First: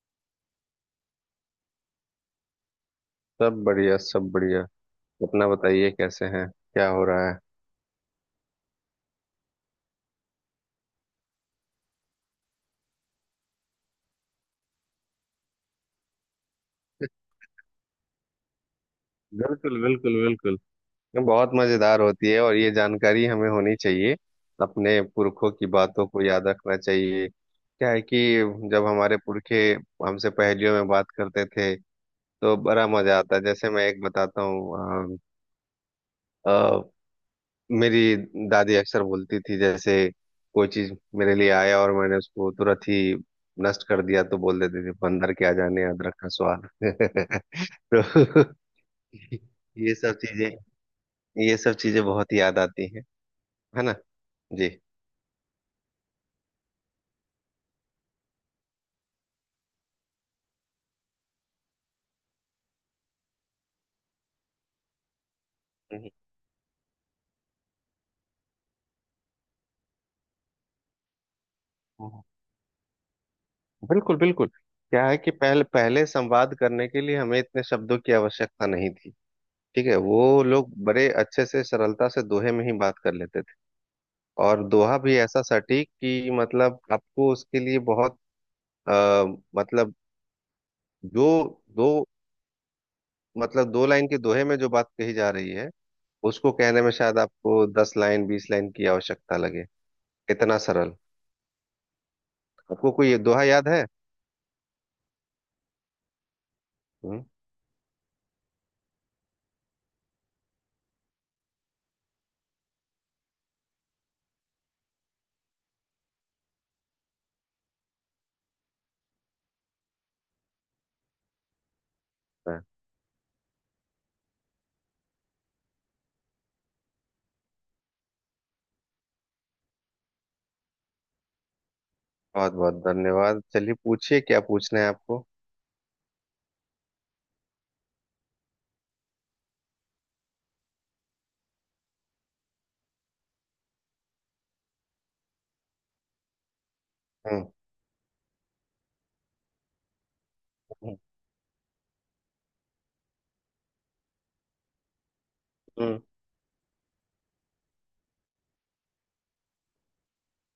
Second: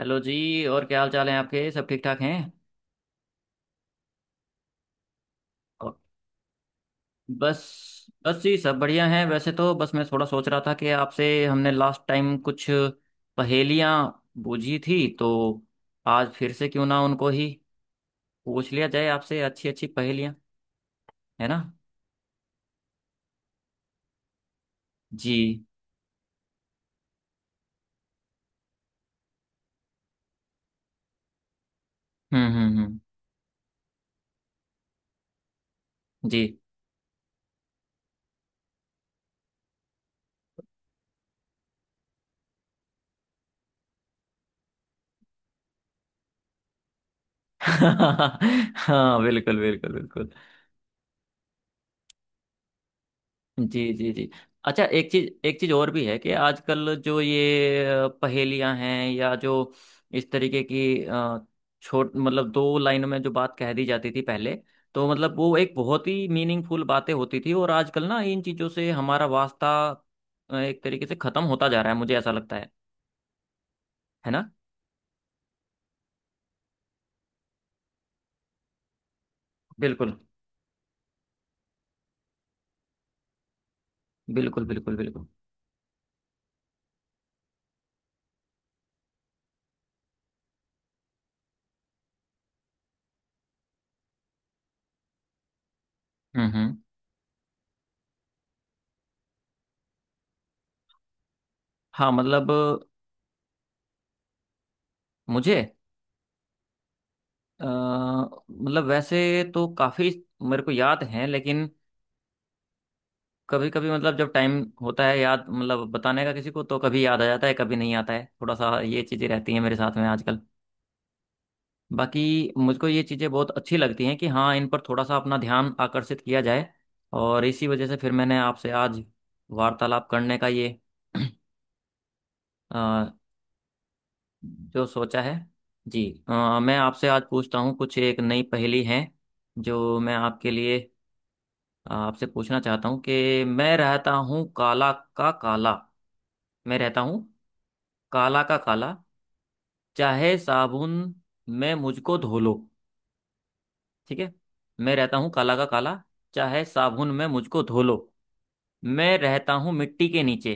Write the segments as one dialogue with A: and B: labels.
A: Hello जी, और क्या हाल चाल है आपके? सब ठीक ठाक हैं?
B: सब बढ़िया सब बढ़िया। अपना बताइए
A: और।
B: कैसे हैं, क्या हो रहा है?
A: बस बस जी, सब बढ़िया हैं। वैसे तो बस मैं थोड़ा सोच रहा था कि आपसे हमने लास्ट टाइम कुछ पहेलियां बूझी थी, तो आज फिर से क्यों ना उनको ही पूछ लिया जाए, आपसे अच्छी
B: बिल्कुल
A: अच्छी
B: बिल्कुल
A: पहेलियां।
B: बिल्कुल। ये
A: है
B: बहुत
A: ना?
B: मजेदार होती है और ये जानकारी हमें होनी चाहिए। अपने पुरखों की
A: जी।
B: बातों को याद रखना चाहिए। क्या है कि जब हमारे पुरखे हमसे पहेलियों में बात करते थे तो बड़ा
A: हम्म।
B: मजा आता है। जैसे मैं एक बताता हूँ।
A: जी।
B: मेरी दादी अक्सर बोलती थी, जैसे कोई चीज मेरे लिए आया और मैंने उसको तुरंत ही नष्ट कर दिया, तो बोल देती थी बंदर क्या जाने अदरक का स्वाद। तो
A: हाँ, बिल्कुल बिल्कुल
B: ये सब
A: बिल्कुल।
B: चीजें, ये सब चीजें बहुत याद आती हैं। है
A: जी
B: ना।
A: जी जी।
B: जी।
A: अच्छा, एक चीज और भी है कि आजकल जो ये पहेलियां हैं या जो इस तरीके की छोट मतलब दो लाइनों में जो बात कह दी जाती थी पहले, तो मतलब वो एक बहुत
B: हम्म।
A: ही मीनिंगफुल बातें होती थी। और आजकल ना इन चीजों से हमारा वास्ता एक तरीके से खत्म होता जा रहा है, मुझे
B: हम्म।
A: ऐसा लगता है।
B: बिल्कुल
A: है
B: बिल्कुल।
A: ना?
B: क्या है कि पहले पहले संवाद करने के लिए हमें इतने शब्दों की आवश्यकता नहीं थी। ठीक है,
A: बिल्कुल
B: वो लोग बड़े अच्छे से सरलता से दोहे में ही बात कर लेते। और
A: बिल्कुल बिल्कुल
B: दोहा भी
A: बिल्कुल।
B: ऐसा सटीक कि मतलब आपको उसके लिए बहुत अ, मतलब जो दो मतलब दो लाइन के दोहे में जो बात कही जा रही है, उसको
A: हम्म।
B: कहने में शायद आपको 10 लाइन 20 लाइन की आवश्यकता लगे। इतना सरल।
A: हाँ, मतलब
B: आपको कोई ये दोहा याद है?
A: मुझे
B: हम्म।
A: मतलब वैसे तो काफी मेरे को याद है, लेकिन कभी कभी, मतलब जब टाइम होता है याद मतलब बताने का किसी को, तो कभी याद आ जाता है, कभी नहीं आता है। थोड़ा सा ये चीज़ें रहती हैं मेरे साथ में आजकल। बाकी
B: हाँ।
A: मुझको ये चीज़ें बहुत अच्छी लगती हैं कि हाँ, इन पर थोड़ा सा अपना ध्यान आकर्षित किया जाए। और इसी वजह से फिर मैंने आपसे आज वार्तालाप करने का ये
B: बहुत बहुत
A: अ,
B: धन्यवाद। चलिए पूछिए क्या पूछना
A: जो
B: है
A: सोचा
B: आपको।
A: है। जी, मैं आपसे आज पूछता हूँ कुछ, एक नई पहेली है जो मैं आपके लिए, आपसे पूछना चाहता हूँ कि मैं रहता हूँ काला का काला। मैं रहता हूँ
B: हम्म।
A: काला का काला, चाहे साबुन
B: हम्म।
A: में मुझको धो लो। ठीक है। मैं रहता हूँ काला का काला,
B: हम्म।
A: चाहे साबुन में मुझको धो लो। मैं रहता हूँ मिट्टी के नीचे।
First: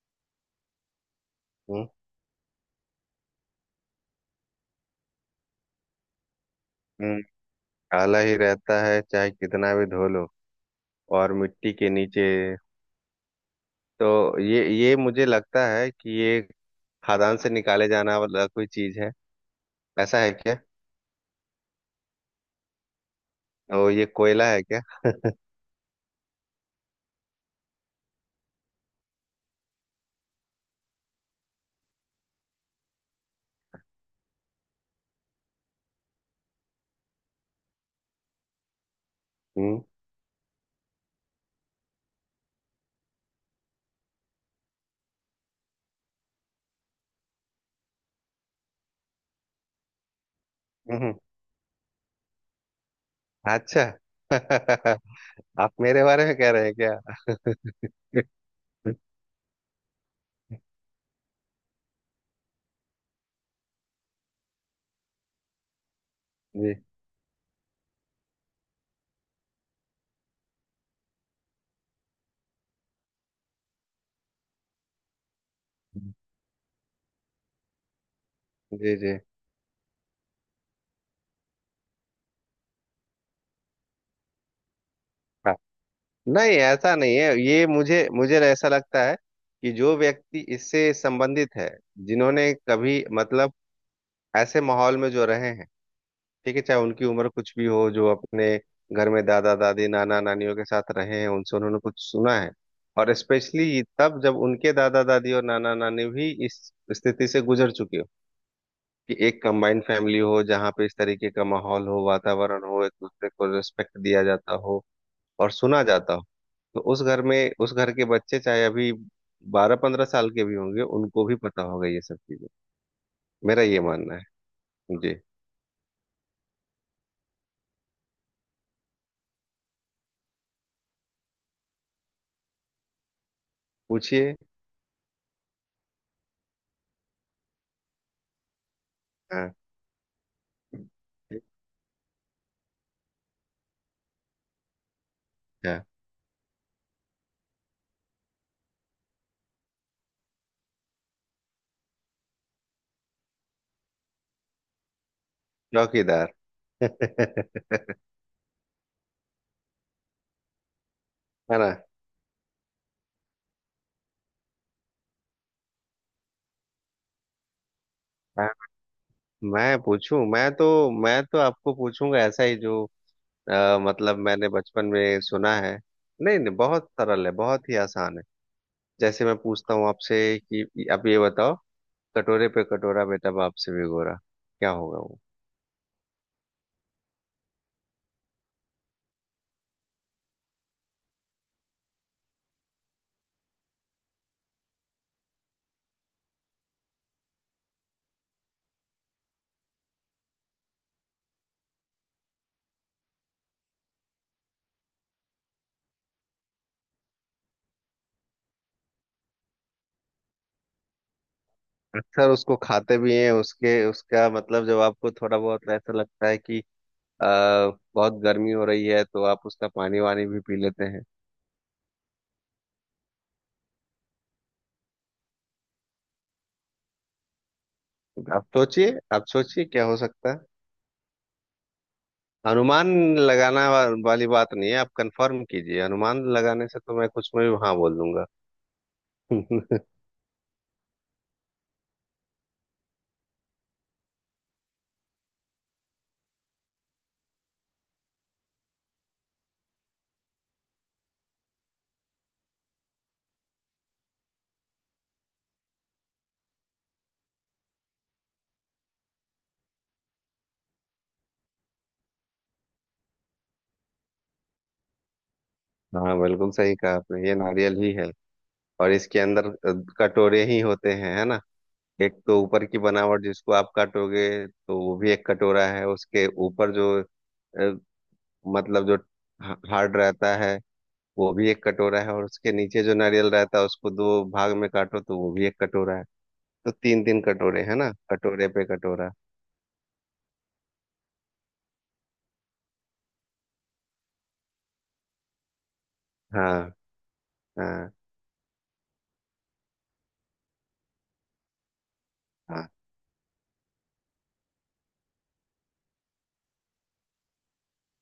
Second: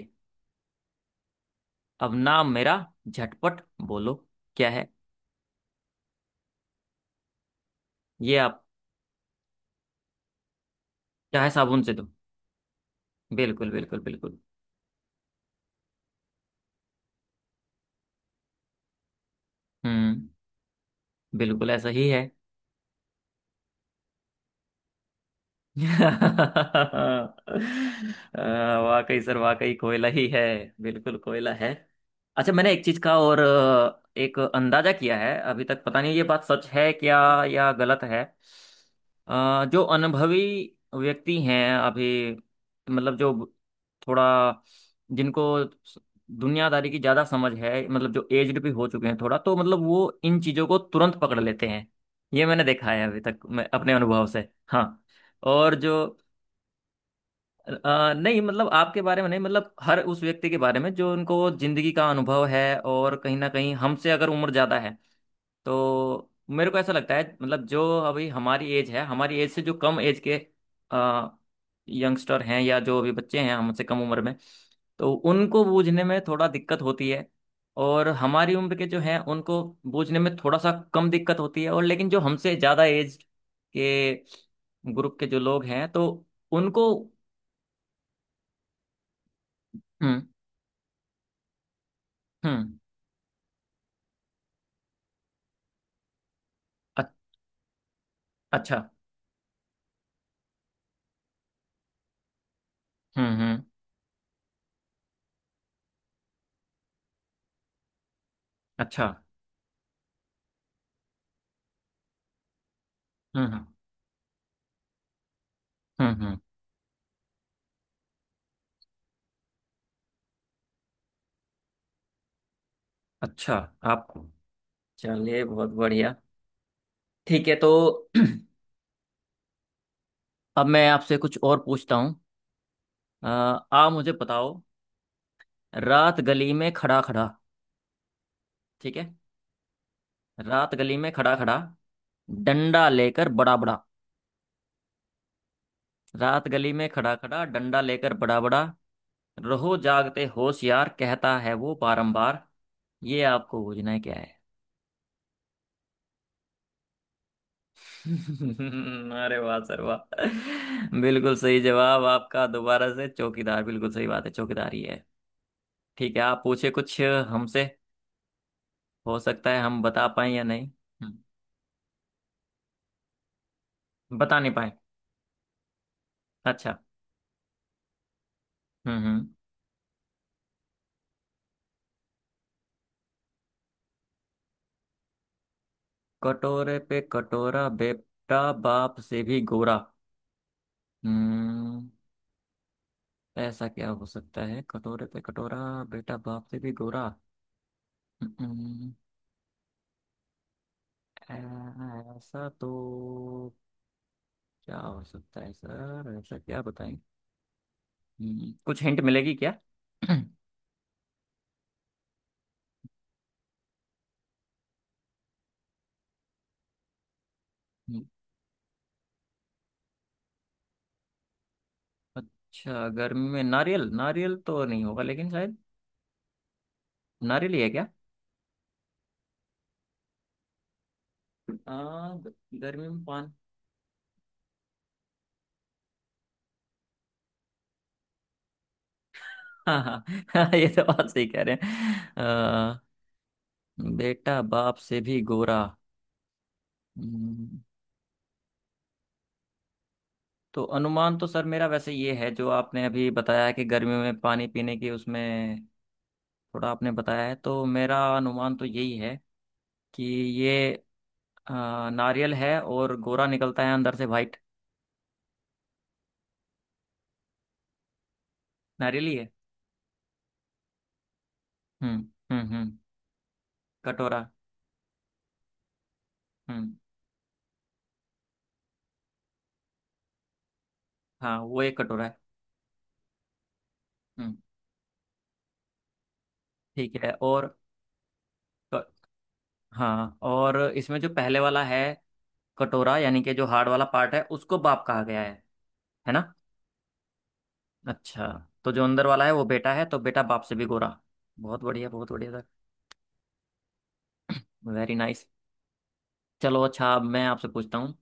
B: हम्म,
A: अब नाम मेरा झटपट बोलो, क्या है?
B: हम्म। काला
A: ये
B: ही
A: आप।
B: रहता है चाहे कितना भी धो लो, और
A: चाहे
B: मिट्टी
A: साबुन
B: के
A: से दो।
B: नीचे।
A: बिल्कुल बिल्कुल बिल्कुल।
B: तो ये मुझे लगता है कि ये खदान से निकाले जाना वाला कोई चीज है। ऐसा
A: हम्म।
B: है क्या?
A: बिल्कुल ऐसा ही है।
B: ओ ये कोयला है क्या?
A: अ, वाकई सर, वाकई कोयला ही है। बिल्कुल कोयला है। अच्छा, मैंने एक चीज का और एक अंदाजा किया है। अभी तक पता नहीं ये बात सच है क्या या गलत है। जो
B: हम्म।
A: अनुभवी व्यक्ति हैं अभी, मतलब जो थोड़ा, जिनको दुनियादारी की ज्यादा समझ है, मतलब जो एज्ड भी हो चुके हैं थोड़ा, तो मतलब वो इन चीजों को
B: हम्म, हम्म।
A: तुरंत पकड़ लेते हैं। ये मैंने देखा है अभी तक मैं
B: अच्छा।
A: अपने अनुभव से। हाँ।
B: आप
A: और जो
B: मेरे बारे में कह रहे हैं क्या?
A: नहीं, मतलब आपके बारे में नहीं, मतलब हर उस व्यक्ति के बारे में जो, उनको जिंदगी का अनुभव है और कहीं ना कहीं हमसे अगर उम्र ज्यादा है, तो मेरे
B: जी
A: को ऐसा लगता है। मतलब जो अभी हमारी एज है, हमारी एज से जो कम एज के यंगस्टर हैं या जो अभी बच्चे हैं हमसे कम उम्र में, तो उनको बूझने में थोड़ा दिक्कत होती है। और हमारी उम्र के
B: जी
A: जो
B: जी।
A: हैं उनको बूझने में थोड़ा सा कम दिक्कत होती है। और लेकिन जो हमसे ज़्यादा एज के ग्रुप के जो
B: हाँ।
A: लोग हैं, तो
B: नहीं,
A: उनको।
B: ऐसा नहीं है। ये मुझे मुझे ऐसा लगता है कि जो
A: हम्म
B: व्यक्ति इससे संबंधित है, जिन्होंने
A: हम्म।
B: कभी मतलब ऐसे माहौल में जो रहे हैं। ठीक है, चाहे उनकी
A: अ-
B: उम्र कुछ भी हो, जो अपने
A: अच्छा।
B: घर में दादा दादी नाना नानियों के साथ रहे हैं, उनसे उन्होंने कुछ सुना है। और
A: हम्म।
B: स्पेशली तब जब उनके दादा दादी और नाना नानी भी इस स्थिति से गुजर चुके हो।
A: अच्छा।
B: कि एक कंबाइंड फैमिली हो जहाँ पे इस तरीके का माहौल हो, वातावरण हो, एक दूसरे
A: हम्म
B: को
A: हम्म
B: रिस्पेक्ट दिया जाता हो और सुना जाता हो।
A: हम्म।
B: तो उस घर में उस घर के बच्चे चाहे अभी 12-15 साल के भी होंगे, उनको भी पता होगा ये सब चीजें।
A: अच्छा।
B: मेरा ये मानना
A: आपको।
B: है। जी,
A: चलिए, बहुत बढ़िया। ठीक है, तो अब मैं आपसे कुछ और पूछता हूँ। अ, आप मुझे
B: पूछिए।
A: बताओ, रात गली में खड़ा खड़ा। ठीक है।
B: हाँ।
A: रात गली में खड़ा खड़ा, डंडा लेकर बड़ा बड़ा।
B: अच्छा।
A: रात गली में खड़ा खड़ा, डंडा लेकर बड़ा बड़ा, रहो जागते होशियार कहता है वो बारंबार। ये आपको बूझना है, क्या है?
B: चौकीदार। है
A: अरे वाह सर, वाह। बिल्कुल सही
B: ना।
A: जवाब आपका, दोबारा से। चौकीदार बिल्कुल सही बात है, चौकीदार ही है। ठीक है, आप पूछे कुछ हमसे।
B: मैं
A: हो सकता है
B: मैं
A: हम बता
B: पूछूं,
A: पाए या
B: मैं
A: नहीं।
B: तो
A: हम्म।
B: मैं तो आपको पूछूंगा ऐसा ही जो मतलब
A: बता
B: मैंने
A: नहीं पाए।
B: बचपन में सुना है। नहीं नहीं,
A: अच्छा।
B: बहुत सरल है, बहुत ही आसान है। जैसे
A: हम्म।
B: मैं पूछता हूँ आपसे कि आप ये बताओ, कटोरे पे कटोरा बेटा बाप से भी गोरा। क्या होगा वो?
A: कटोरे पे कटोरा, बेटा बाप से भी गोरा। हम्म। ऐसा क्या हो सकता है? कटोरे पे कटोरा, बेटा बाप से भी गोरा। हम्म। ऐसा तो क्या हो सकता है? सर, ऐसा क्या बताएं? कुछ हिंट मिलेगी क्या?
B: अक्सर उसको खाते भी हैं। उसके उसका मतलब जब आपको थोड़ा बहुत ऐसा लगता है कि आ,
A: हम्म।
B: बहुत गर्मी हो रही है तो आप उसका पानी वानी भी पी लेते हैं।
A: अच्छा, गर्मी में नारियल, नारियल तो नहीं होगा, लेकिन शायद नारियल ही है क्या?
B: आप सोचिए, आप सोचिए, क्या हो सकता है?
A: आ, गर्मी
B: अनुमान
A: में पान।
B: लगाना वाली बात नहीं है, आप कंफर्म कीजिए। अनुमान लगाने से तो मैं कुछ में भी हाँ बोल दूंगा।
A: हाँ हाँ। ये तो बात सही कह रहे हैं। बेटा बाप से भी गोरा। हम्म। तो अनुमान तो सर मेरा वैसे ये है, जो आपने अभी बताया है कि गर्मियों में पानी पीने की उसमें थोड़ा आपने बताया है, तो मेरा अनुमान तो यही है कि ये अ, नारियल है, और गोरा निकलता है अंदर से वाइट।
B: हाँ, बिल्कुल सही कहा आपने, ये नारियल ही है। और
A: नारियल ही
B: इसके
A: है।
B: अंदर कटोरे ही होते हैं, है ना।
A: हम्म
B: एक तो ऊपर
A: हम्म।
B: की बनावट जिसको आप
A: कटोरा।
B: काटोगे तो वो भी एक कटोरा है, उसके ऊपर
A: हम्म।
B: जो अ, मतलब जो हार्ड रहता है, वो
A: हाँ,
B: भी
A: वो
B: एक
A: एक
B: कटोरा
A: कटोरा
B: है।
A: है।
B: और उसके नीचे जो नारियल रहता है, उसको दो
A: हम्म।
B: भाग में काटो तो वो भी एक कटोरा है। तो
A: ठीक
B: तीन
A: है।
B: तीन
A: और
B: कटोरे, है ना। कटोरे पे
A: क-
B: कटोरा।
A: हाँ, और इसमें जो पहले वाला है कटोरा, यानी कि जो हार्ड वाला पार्ट है, उसको बाप कहा गया है ना?
B: हाँ हाँ
A: अच्छा, तो जो अंदर वाला है वो बेटा है, तो बेटा बाप से भी गोरा। बहुत बढ़िया, बहुत बढ़िया सर।
B: हाँ
A: वेरी नाइस। चलो अच्छा, अब मैं आपसे पूछता हूँ।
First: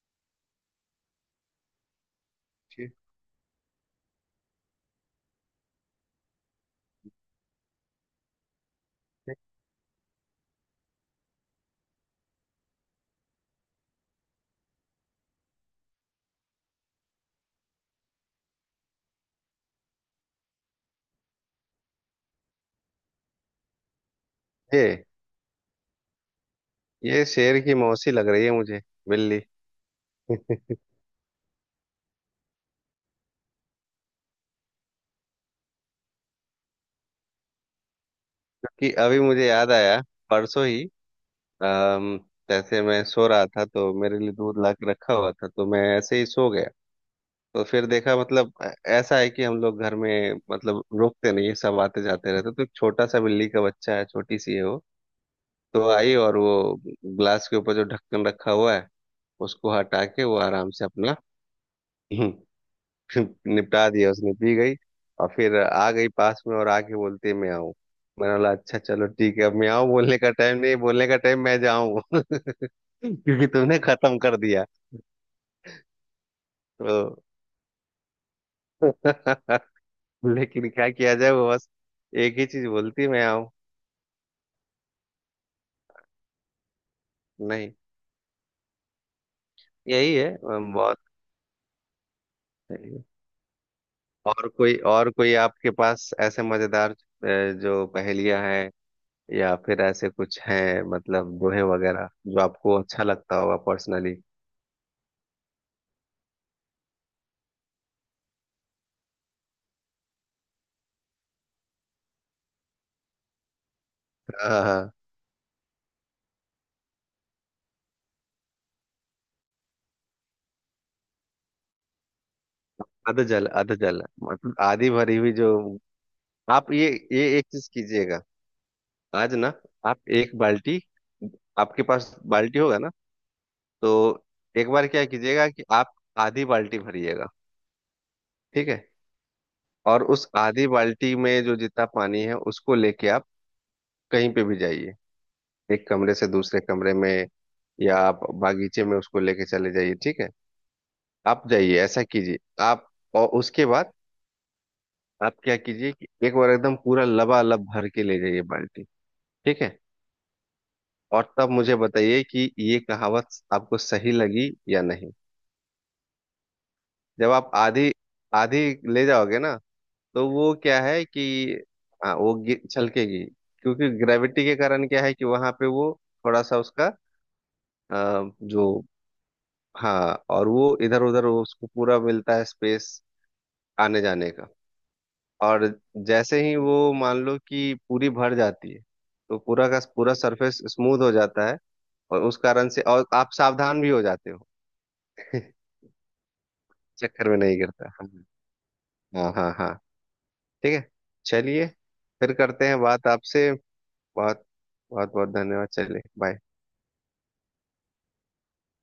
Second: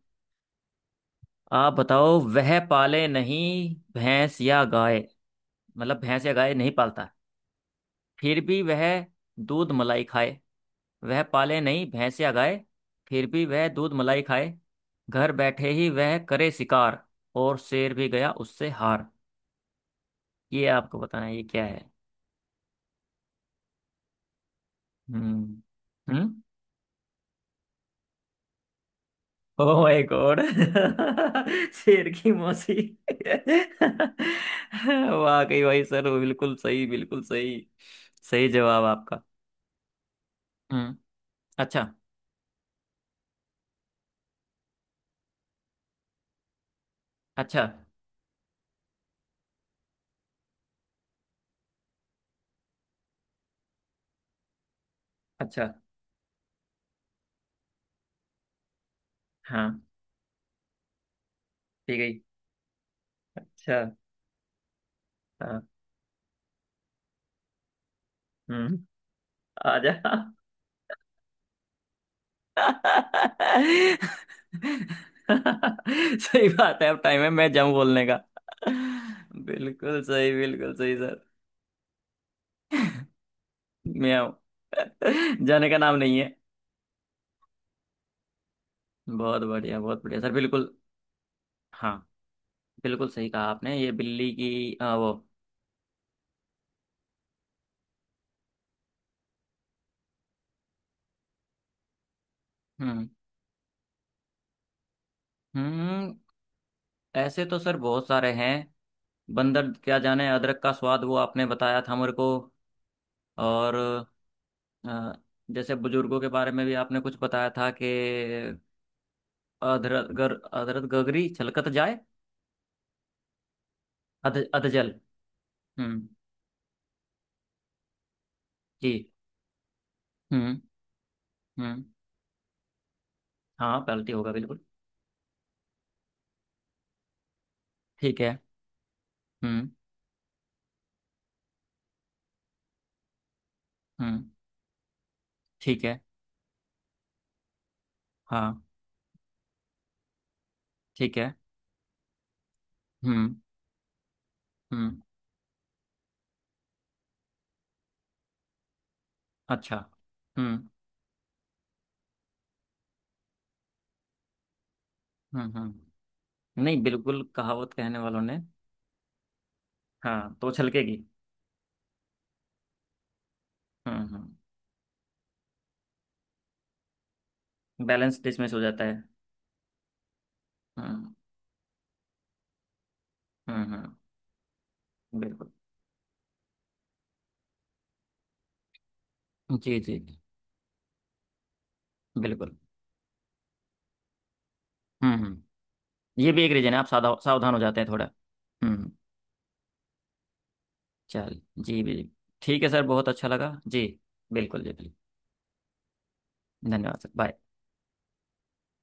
A: आप बताओ, वह
B: ठीक
A: पाले नहीं भैंस या गाय, मतलब भैंस या गाय नहीं पालता, फिर भी वह दूध मलाई खाए। वह पाले नहीं भैंस या गाय, फिर भी वह दूध मलाई खाए, घर बैठे ही वह करे शिकार, और शेर भी गया उससे हार। ये आपको बताना है, ये क्या है?
B: है।
A: हम्म हम्म।
B: ये शेर की मौसी लग रही है मुझे। बिल्ली।
A: ओ माय गॉड, शेर की मौसी। वाकई भाई सर, वो बिल्कुल सही, बिल्कुल सही। सही जवाब
B: क्योंकि अभी
A: आपका।
B: मुझे याद आया, परसों ही
A: हम्म। अच्छा।
B: अम, जैसे मैं सो रहा था तो मेरे लिए दूध ला के रखा हुआ था तो मैं ऐसे ही सो गया।
A: अच्छा।
B: तो फिर देखा, मतलब ऐसा है कि हम लोग घर में मतलब रुकते नहीं है, सब आते जाते रहते। तो एक छोटा सा बिल्ली का बच्चा है, छोटी सी है वो।
A: अच्छा।
B: तो आई और वो ग्लास के ऊपर जो ढक्कन रखा हुआ है, उसको
A: हाँ।
B: हटा के वो आराम से अपना
A: ठीक है। अच्छा।
B: निपटा दिया उसने, पी गई। और फिर
A: हाँ।
B: आ गई पास में और आके बोलती है मैं आऊं। मैंने बोला अच्छा
A: हम्म।
B: चलो ठीक है, अब मैं आऊं
A: आजा।
B: बोलने का टाइम नहीं, बोलने का टाइम मैं जाऊं। क्योंकि तुमने खत्म कर दिया।
A: सही बात है,
B: तो
A: अब टाइम है मैं जाऊं बोलने का। बिल्कुल सही,
B: लेकिन
A: बिल्कुल
B: क्या
A: सही
B: किया
A: सर।
B: जाए, वो बस एक ही चीज बोलती है, मैं आऊं।
A: मैं आऊं। जाने का नाम नहीं है।
B: नहीं।
A: बहुत बढ़िया, बहुत
B: यही
A: बढ़िया
B: है।
A: सर, बिल्कुल।
B: बहुत
A: हाँ,
B: सही है।
A: बिल्कुल सही कहा आपने, ये बिल्ली
B: और
A: की
B: कोई, और
A: वो।
B: कोई आपके पास ऐसे मजेदार जो पहेलियां हैं या फिर ऐसे कुछ हैं, मतलब दोहे वगैरह जो आपको अच्छा
A: हम्म
B: लगता होगा पर्सनली?
A: हम्म। ऐसे तो सर बहुत सारे हैं। बंदर क्या जाने अदरक का स्वाद, वो आपने बताया था मेरे को। और
B: हाँ हाँ।
A: अ, जैसे बुजुर्गों के बारे में भी आपने कुछ बताया था कि, अदरक गर अदरक गगरी छलकत जाए।
B: आधा जल, आधा जल
A: अध
B: मतलब आधी
A: अधजल।
B: भरी हुई जो।
A: हम्म।
B: आप ये एक चीज कीजिएगा
A: जी।
B: आज ना। आप एक
A: हम्म
B: बाल्टी, आपके
A: हम्म।
B: पास बाल्टी होगा ना?
A: हाँ, पेनल्टी
B: तो
A: होगा बिल्कुल।
B: एक बार क्या कीजिएगा कि आप आधी बाल्टी भरिएगा।
A: ठीक है।
B: ठीक है।
A: हम्म
B: और उस आधी बाल्टी में जो जितना पानी है उसको लेके आप
A: हम्म।
B: कहीं पे भी जाइए,
A: ठीक
B: एक
A: है।
B: कमरे से दूसरे कमरे में, या आप
A: हाँ,
B: बागीचे में उसको लेके चले जाइए ठीक है।
A: ठीक है।
B: आप जाइए, ऐसा कीजिए आप। और
A: हम्म
B: उसके बाद
A: हम्म।
B: आप क्या कीजिए कि एक बार एकदम पूरा लबालब भर के ले जाइए बाल्टी, ठीक है।
A: अच्छा। हम्म
B: और तब मुझे बताइए कि ये कहावत आपको सही लगी या नहीं।
A: हम्म। नहीं, बिल्कुल
B: जब आप
A: कहावत
B: आधी
A: कहने वालों ने।
B: आधी ले जाओगे ना, तो
A: हाँ, तो
B: वो क्या
A: छलकेगी।
B: है कि, हाँ वो छलकेगी। क्योंकि
A: हम्म।
B: ग्रेविटी के कारण क्या है कि वहां पे वो थोड़ा सा उसका
A: बैलेंस डिसमिस हो जाता
B: जो,
A: है।
B: हाँ, और वो इधर
A: हम्म
B: उधर उसको पूरा मिलता है स्पेस
A: हम्म।
B: आने जाने का।
A: बिल्कुल।
B: और जैसे ही वो मान लो कि पूरी भर जाती है, तो पूरा
A: जी
B: का
A: जी
B: पूरा
A: जी।
B: सरफेस स्मूथ हो जाता है। और उस
A: बिल्कुल।
B: कारण से और आप सावधान भी हो जाते हो।
A: हम्म। ये भी एक रीजन है, आप साधा
B: चक्कर में
A: सावधान
B: नहीं
A: हो जाते
B: गिरता,
A: हैं
B: हाँ।
A: थोड़ा। हम्म।
B: हाँ हाँ हाँ ठीक है।
A: चल
B: चलिए
A: जी जी।
B: फिर
A: ठीक
B: करते
A: है
B: हैं
A: सर,
B: बात
A: बहुत अच्छा
B: आपसे।
A: लगा
B: बहुत
A: जी।
B: बहुत,
A: बिल्कुल जी, बिल्कुल।
B: बहुत बहुत धन्यवाद। चलिए बाय।
A: धन्यवाद सर, बाय।